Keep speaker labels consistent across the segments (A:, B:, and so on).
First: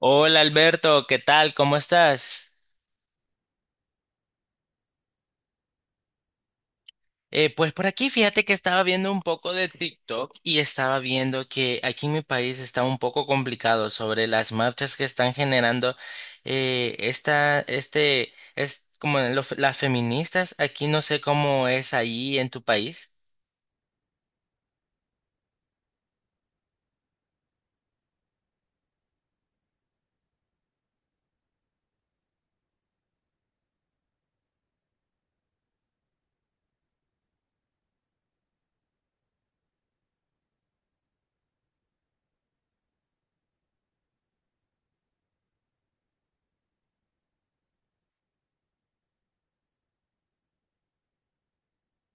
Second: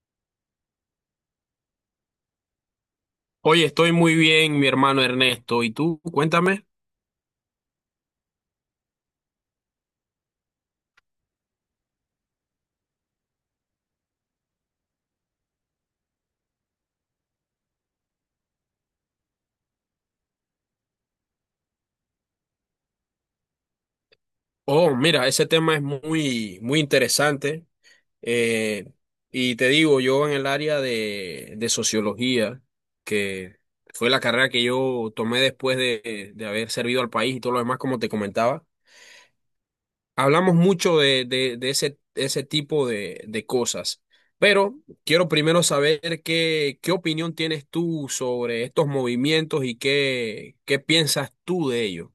A: Hola Alberto, ¿qué tal? ¿Cómo estás?
B: Oye, estoy muy bien, mi hermano Ernesto. ¿Y tú? Cuéntame.
A: Pues por aquí fíjate que estaba viendo un poco de TikTok y estaba viendo que aquí en mi país está un poco complicado sobre las marchas que están generando es como las feministas. Aquí no sé cómo es ahí en tu país.
B: Oh, mira, ese tema es muy, muy interesante. Eh, y te digo, yo en el área de sociología, que fue la carrera que yo tomé después de haber servido al país y todo lo demás, como te comentaba, hablamos mucho de ese tipo de cosas. Pero quiero primero saber qué opinión tienes tú sobre estos movimientos y qué piensas tú de ellos.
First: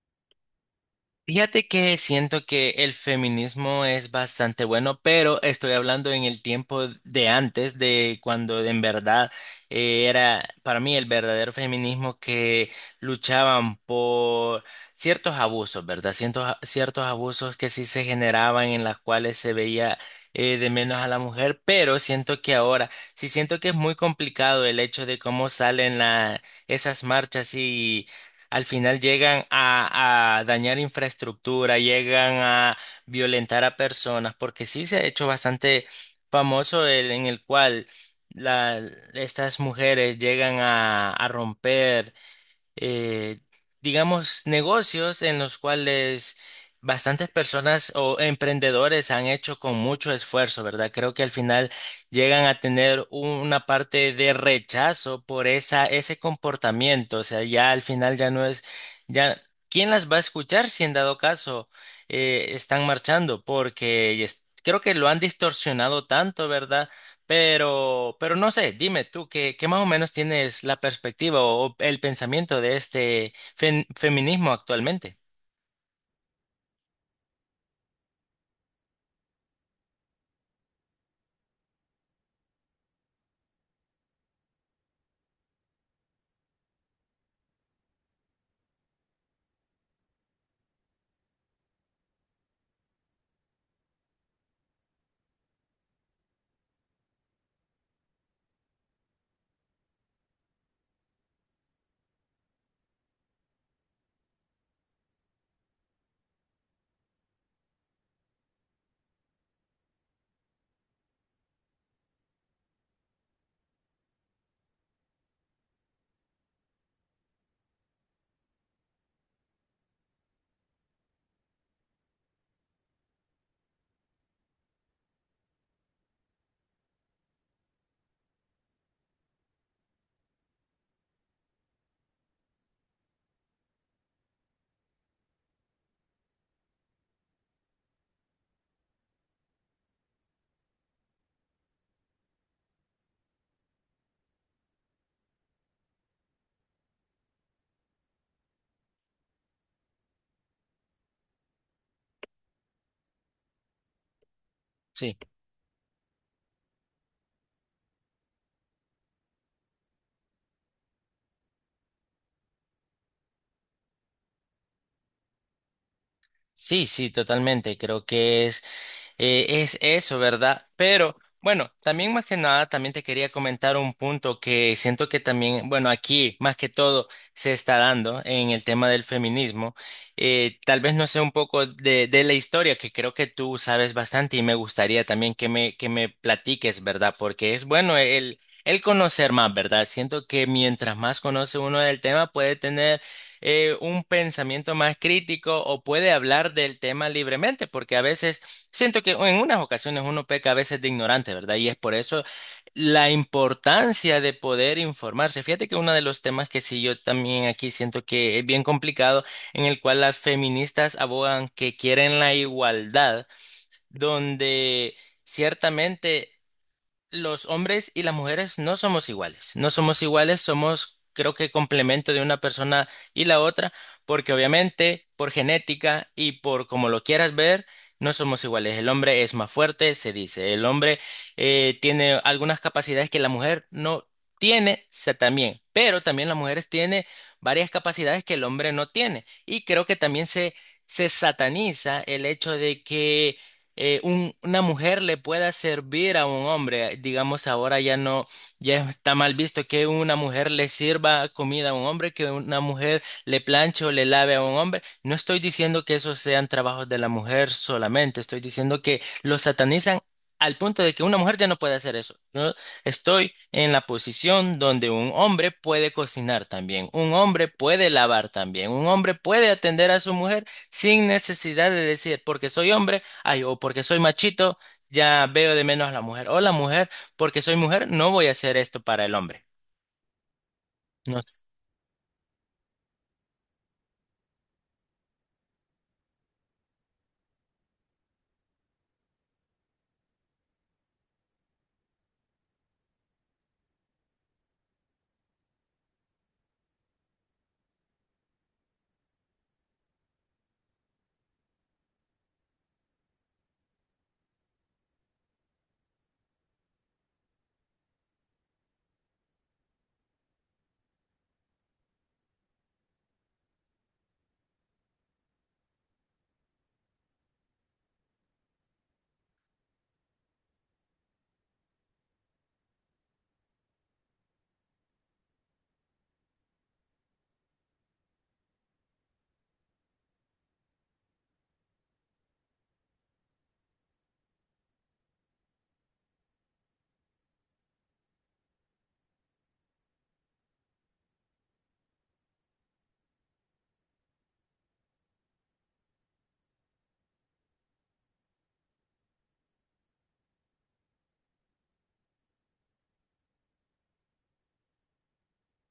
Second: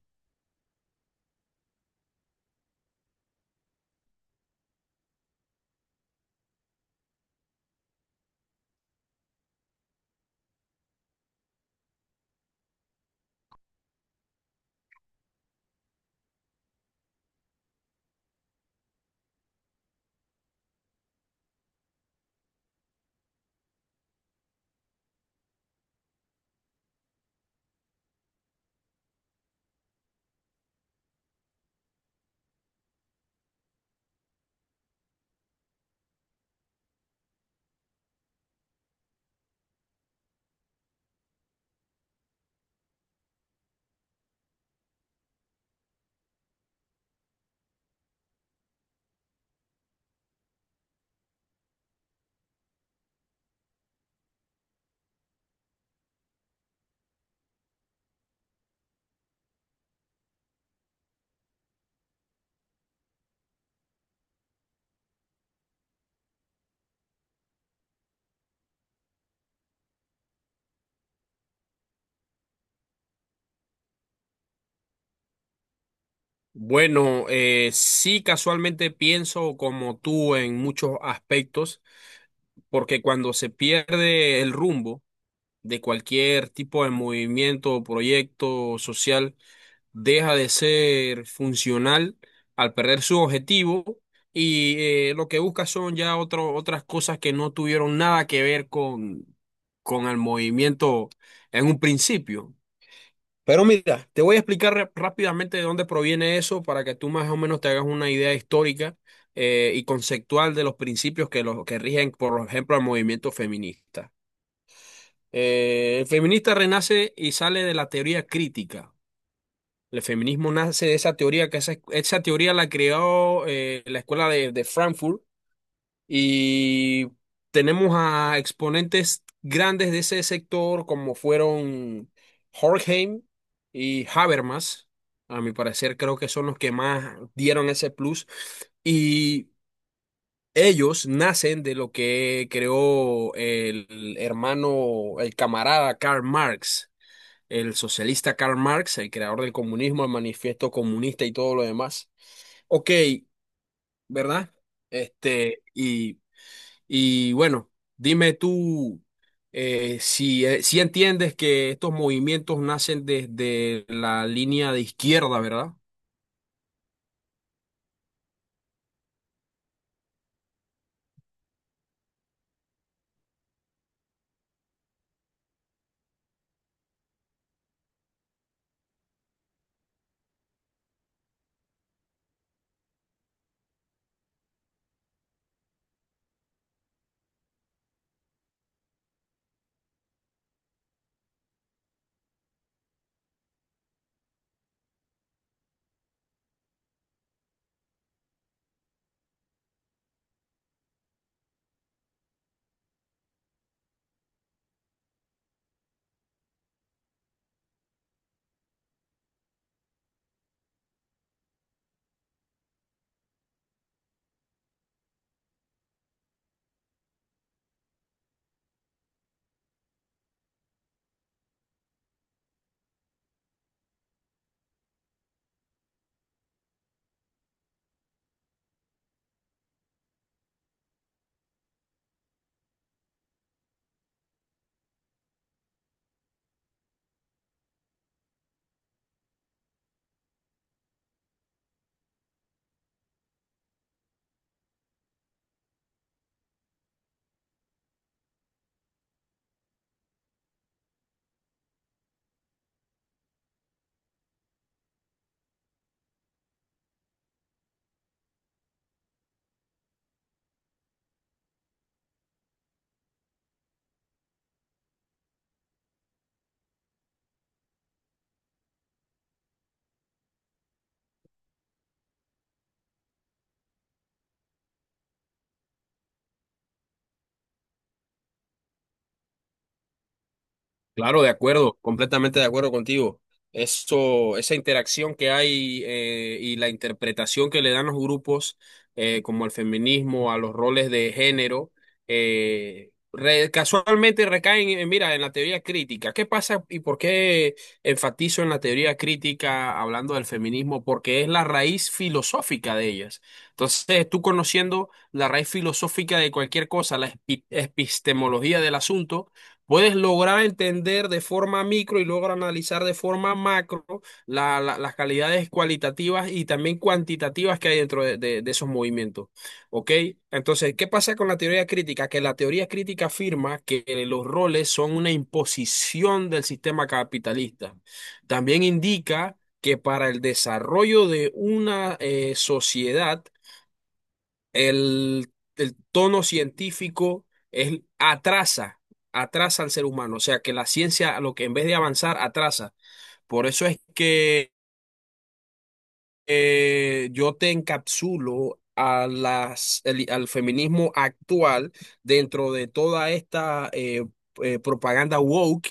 A: Fíjate que siento que el feminismo es bastante bueno, pero estoy hablando en el tiempo de antes, de cuando en verdad era para mí el verdadero feminismo que luchaban por ciertos abusos, ¿verdad? Ciertos abusos que sí se generaban en las cuales se veía de menos a la mujer, pero siento que ahora sí siento que es muy complicado el hecho de cómo salen esas marchas al final llegan a dañar infraestructura, llegan a violentar a personas, porque sí se ha hecho bastante famoso el, en el cual la- estas mujeres llegan a romper eh, digamos, negocios en los cuales bastantes personas o emprendedores han hecho con mucho esfuerzo, ¿verdad? Creo que al final llegan a tener una parte de rechazo por esa, ese comportamiento. O sea, ya al final ya no es, ya, ¿quién las va a escuchar si en dado caso están marchando? Porque creo que lo han distorsionado tanto, ¿verdad? Pero no sé, dime tú, ¿qué, qué más o menos tienes la perspectiva o el pensamiento de este feminismo actualmente?
B: Bueno, sí, casualmente pienso como tú en muchos aspectos, porque cuando se pierde el rumbo de cualquier tipo de movimiento o proyecto social, deja de ser funcional al perder su objetivo y lo que busca son ya otras cosas que no tuvieron nada que ver con el movimiento en un principio. Pero mira, te voy a explicar rápidamente de dónde proviene eso para que tú más o menos te hagas una idea histórica y conceptual de los principios que, los, que rigen, por ejemplo, el movimiento feminista. El feminista renace y sale de la teoría crítica. El feminismo nace de esa teoría, que esa teoría la creó la escuela de Frankfurt y tenemos a exponentes grandes de ese sector, como fueron Horkheim y Habermas. A mi parecer, creo que son los que más dieron ese plus. Y ellos nacen de lo que creó el hermano, el camarada Karl Marx, el socialista Karl Marx, el creador del comunismo, el manifiesto comunista y todo lo demás. Ok, ¿verdad?
A: Sí,
B: Este, y. Y bueno, dime tú, si entiendes que estos movimientos nacen desde la línea de izquierda, ¿verdad?
A: sí, sí, totalmente. Creo que es. Es eso, ¿verdad? Pero bueno, también más que nada, también te quería comentar un punto que siento que también, bueno, aquí más que todo se está dando en el tema del feminismo. Tal vez no sé un poco de la historia, que creo que tú sabes bastante y me gustaría también que que me platiques, ¿verdad? Porque es bueno el conocer más, ¿verdad? Siento que mientras más conoce uno del tema, puede tener un pensamiento más crítico o puede hablar del tema libremente, porque a veces. Siento que en unas ocasiones uno peca a veces de ignorante, ¿verdad? Y es por eso la importancia de poder informarse. Fíjate que uno de los temas que sí yo también aquí siento que es bien complicado, en el cual las feministas abogan que quieren la igualdad, donde ciertamente los hombres y las mujeres no somos iguales, no somos iguales, somos creo que complemento de una persona y la otra, porque obviamente por genética y por como lo quieras ver, no somos iguales. El hombre es más fuerte, se dice, el hombre tiene algunas capacidades que la mujer no tiene, se también, pero también las mujeres tienen varias capacidades que el hombre no tiene. Y creo que también se sataniza el hecho de que una mujer le pueda servir a un hombre. Digamos, ahora ya no, ya está mal visto que una mujer le sirva comida a un hombre, que una mujer le planche o le lave a un hombre. No estoy diciendo que esos sean trabajos de la mujer solamente, estoy diciendo que lo satanizan al punto de que una mujer ya no puede hacer eso. Yo estoy en la posición donde un hombre puede cocinar también, un hombre puede lavar también, un hombre puede atender a su mujer sin necesidad de decir, porque soy hombre, ay, o porque soy machito, ya veo de menos a la mujer. O la mujer, porque soy mujer, no voy a hacer esto para el hombre. No.
B: Claro, de acuerdo, completamente de acuerdo contigo. Eso, esa interacción que hay, y la interpretación que le dan los grupos, como al feminismo, a los roles de género, casualmente recaen, mira, en la teoría crítica. ¿Qué pasa y por qué enfatizo en la teoría crítica hablando del feminismo? Porque es la raíz filosófica de ellas. Entonces, tú conociendo la raíz filosófica de cualquier cosa, la epistemología del asunto, puedes lograr entender de forma micro y luego analizar de forma macro las calidades cualitativas y también cuantitativas que hay dentro de esos movimientos. ¿Ok? Entonces, ¿qué pasa con la teoría crítica? Que la teoría crítica afirma que los roles son una imposición del sistema capitalista. También indica que para el desarrollo de una sociedad, el tono científico es, atrasa, atrasa al ser humano. O sea, que la ciencia, a lo que en vez de avanzar, atrasa. Por eso es que yo te encapsulo a al feminismo actual dentro de toda esta propaganda woke,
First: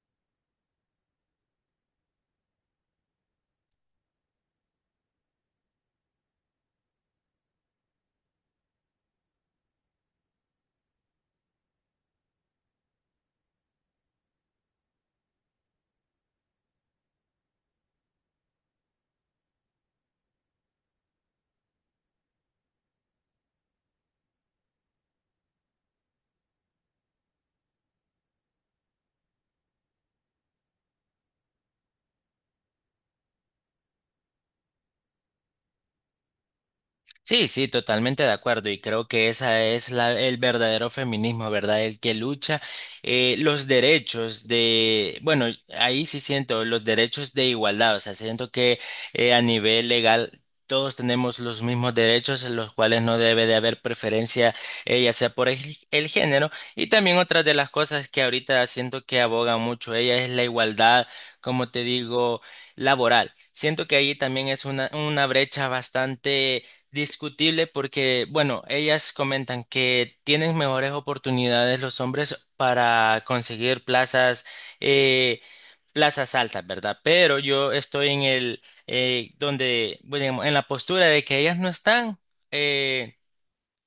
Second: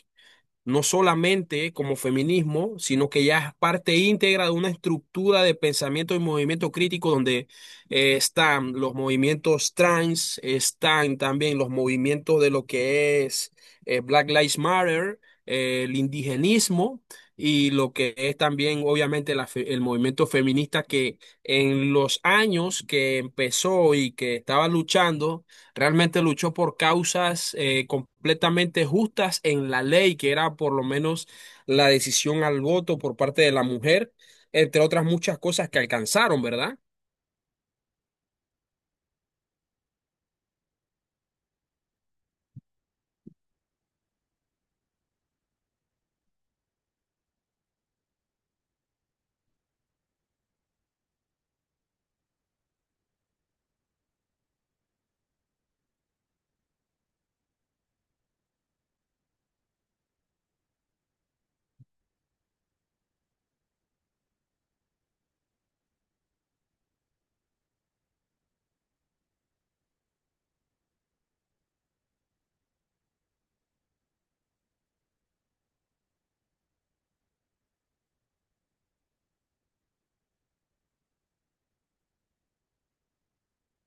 B: no solamente como feminismo, sino que ya es parte íntegra de una estructura de pensamiento y movimiento crítico donde están los movimientos trans, están también los movimientos de lo que es Black Lives Matter, el indigenismo y lo que es también obviamente la el movimiento feminista que en los años que empezó y que estaba luchando, realmente luchó por causas completamente justas en la ley, que era por lo menos la decisión al voto por parte de la mujer, entre otras muchas cosas que alcanzaron, ¿verdad?
A: Sí, sí, totalmente de acuerdo y creo que esa es la, el verdadero feminismo, ¿verdad? El que lucha los derechos de, bueno, ahí sí siento los derechos de igualdad. O sea, siento que a nivel legal todos tenemos los mismos derechos en los cuales no debe de haber preferencia, ya sea por el género, y también otra de las cosas que ahorita siento que aboga mucho ella es la igualdad, como te digo, laboral. Siento que ahí también es una brecha bastante discutible porque, bueno, ellas comentan que tienen mejores oportunidades los hombres para conseguir plazas, eh, plazas altas, ¿verdad? Pero yo estoy en el, donde, bueno, digamos, en la postura de que ellas no están, eh,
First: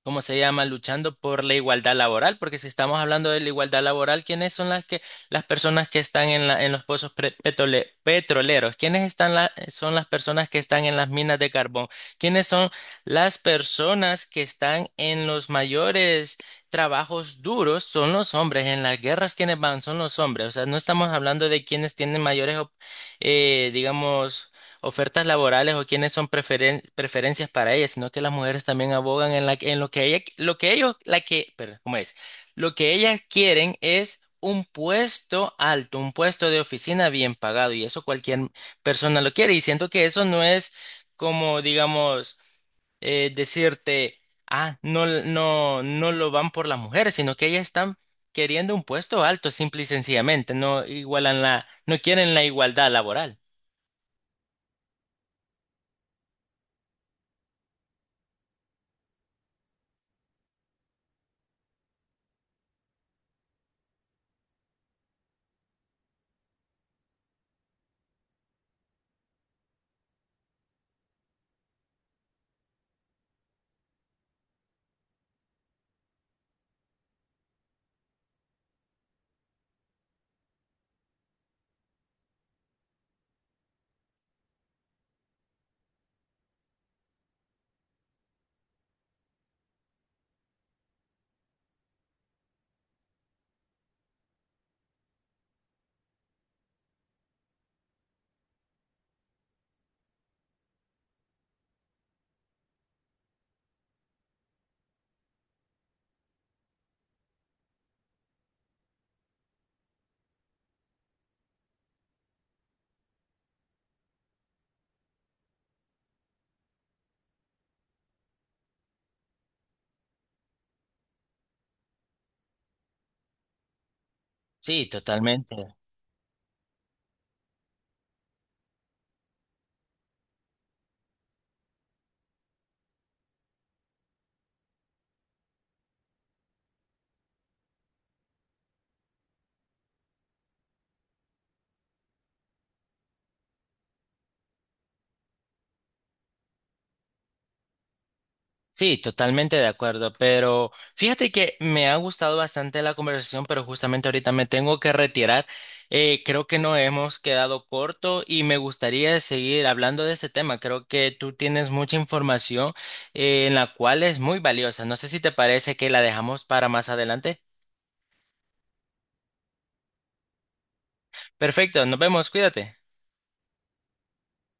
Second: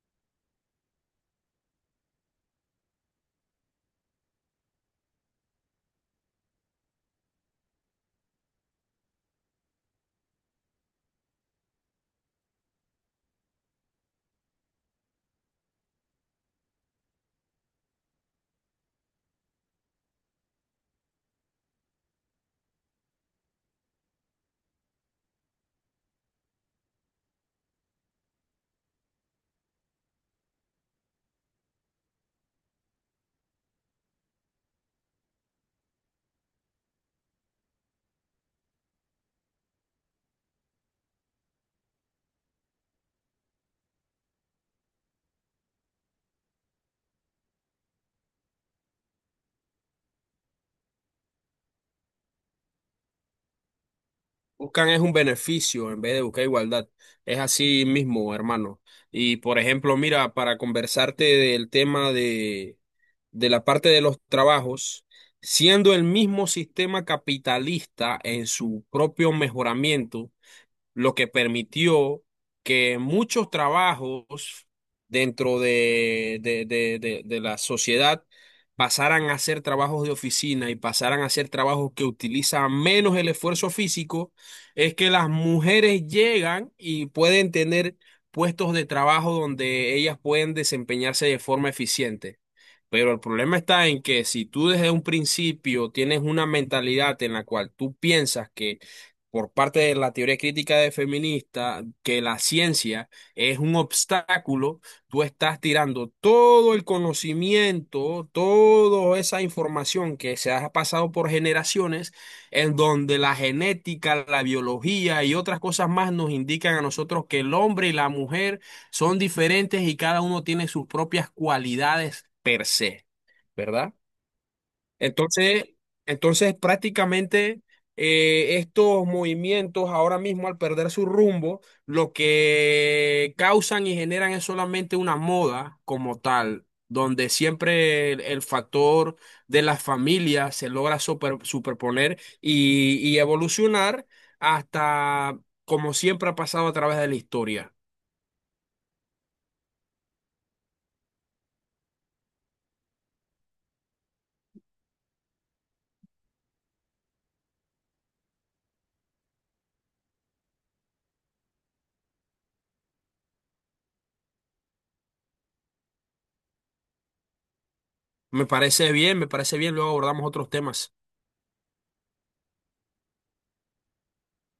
A: ¿cómo se llama? Luchando por la igualdad laboral, porque si estamos hablando de la igualdad laboral, ¿quiénes son las que las personas que están en la, en los pozos petroleros? ¿Quiénes están son las personas que están en las minas de carbón? ¿Quiénes son las personas que están en los mayores trabajos duros? Son los hombres. En las guerras, ¿quiénes van? Son los hombres. O sea, no estamos hablando de quienes tienen mayores, digamos, ofertas laborales o quiénes son preferencias para ellas, sino que las mujeres también abogan en, la, en lo que ella, lo que ellos, la que, perdón, ¿cómo es? Lo que ellas quieren es un puesto alto, un puesto de oficina bien pagado, y eso cualquier persona lo quiere, y siento que eso no es como, digamos, decirte, ah, no, no, no lo van por las mujeres, sino que ellas están queriendo un puesto alto, simple y sencillamente. No igualan la, no quieren la igualdad laboral.
B: Buscan es un beneficio en vez de buscar igualdad. Es así mismo, hermano. Y por ejemplo, mira, para conversarte del tema de la parte de los trabajos, siendo el mismo sistema capitalista en su propio mejoramiento, lo que permitió que muchos trabajos dentro de la sociedad pasaran a ser trabajos de oficina y pasaran a ser trabajos que utilizan menos el esfuerzo físico, es que las mujeres llegan y pueden tener puestos de trabajo donde ellas pueden desempeñarse de forma eficiente. Pero el problema está en que si tú desde un principio tienes una mentalidad en la cual tú piensas que, por parte de la teoría crítica de feminista, que la ciencia es un obstáculo, tú estás tirando todo el conocimiento, toda esa información que se ha pasado por generaciones, en donde la genética, la biología y otras cosas más nos indican a nosotros que el hombre y la mujer son diferentes y cada uno tiene sus propias cualidades per se, ¿verdad?
A: Sí, totalmente.
B: Entonces, prácticamente estos movimientos ahora mismo, al perder su rumbo, lo que causan y generan es solamente una moda como tal, donde siempre el factor de la familia se logra superponer y evolucionar hasta, como siempre ha pasado a través de la historia.
A: Sí, totalmente de acuerdo, pero fíjate que me ha gustado bastante la conversación, pero justamente ahorita me tengo que retirar. Creo que nos hemos quedado corto y me gustaría seguir hablando de este tema. Creo que tú tienes mucha información en la cual es muy valiosa. No sé si te parece que la dejamos para más adelante.
B: Me parece bien, luego abordamos otros temas.
A: Perfecto, nos vemos, cuídate.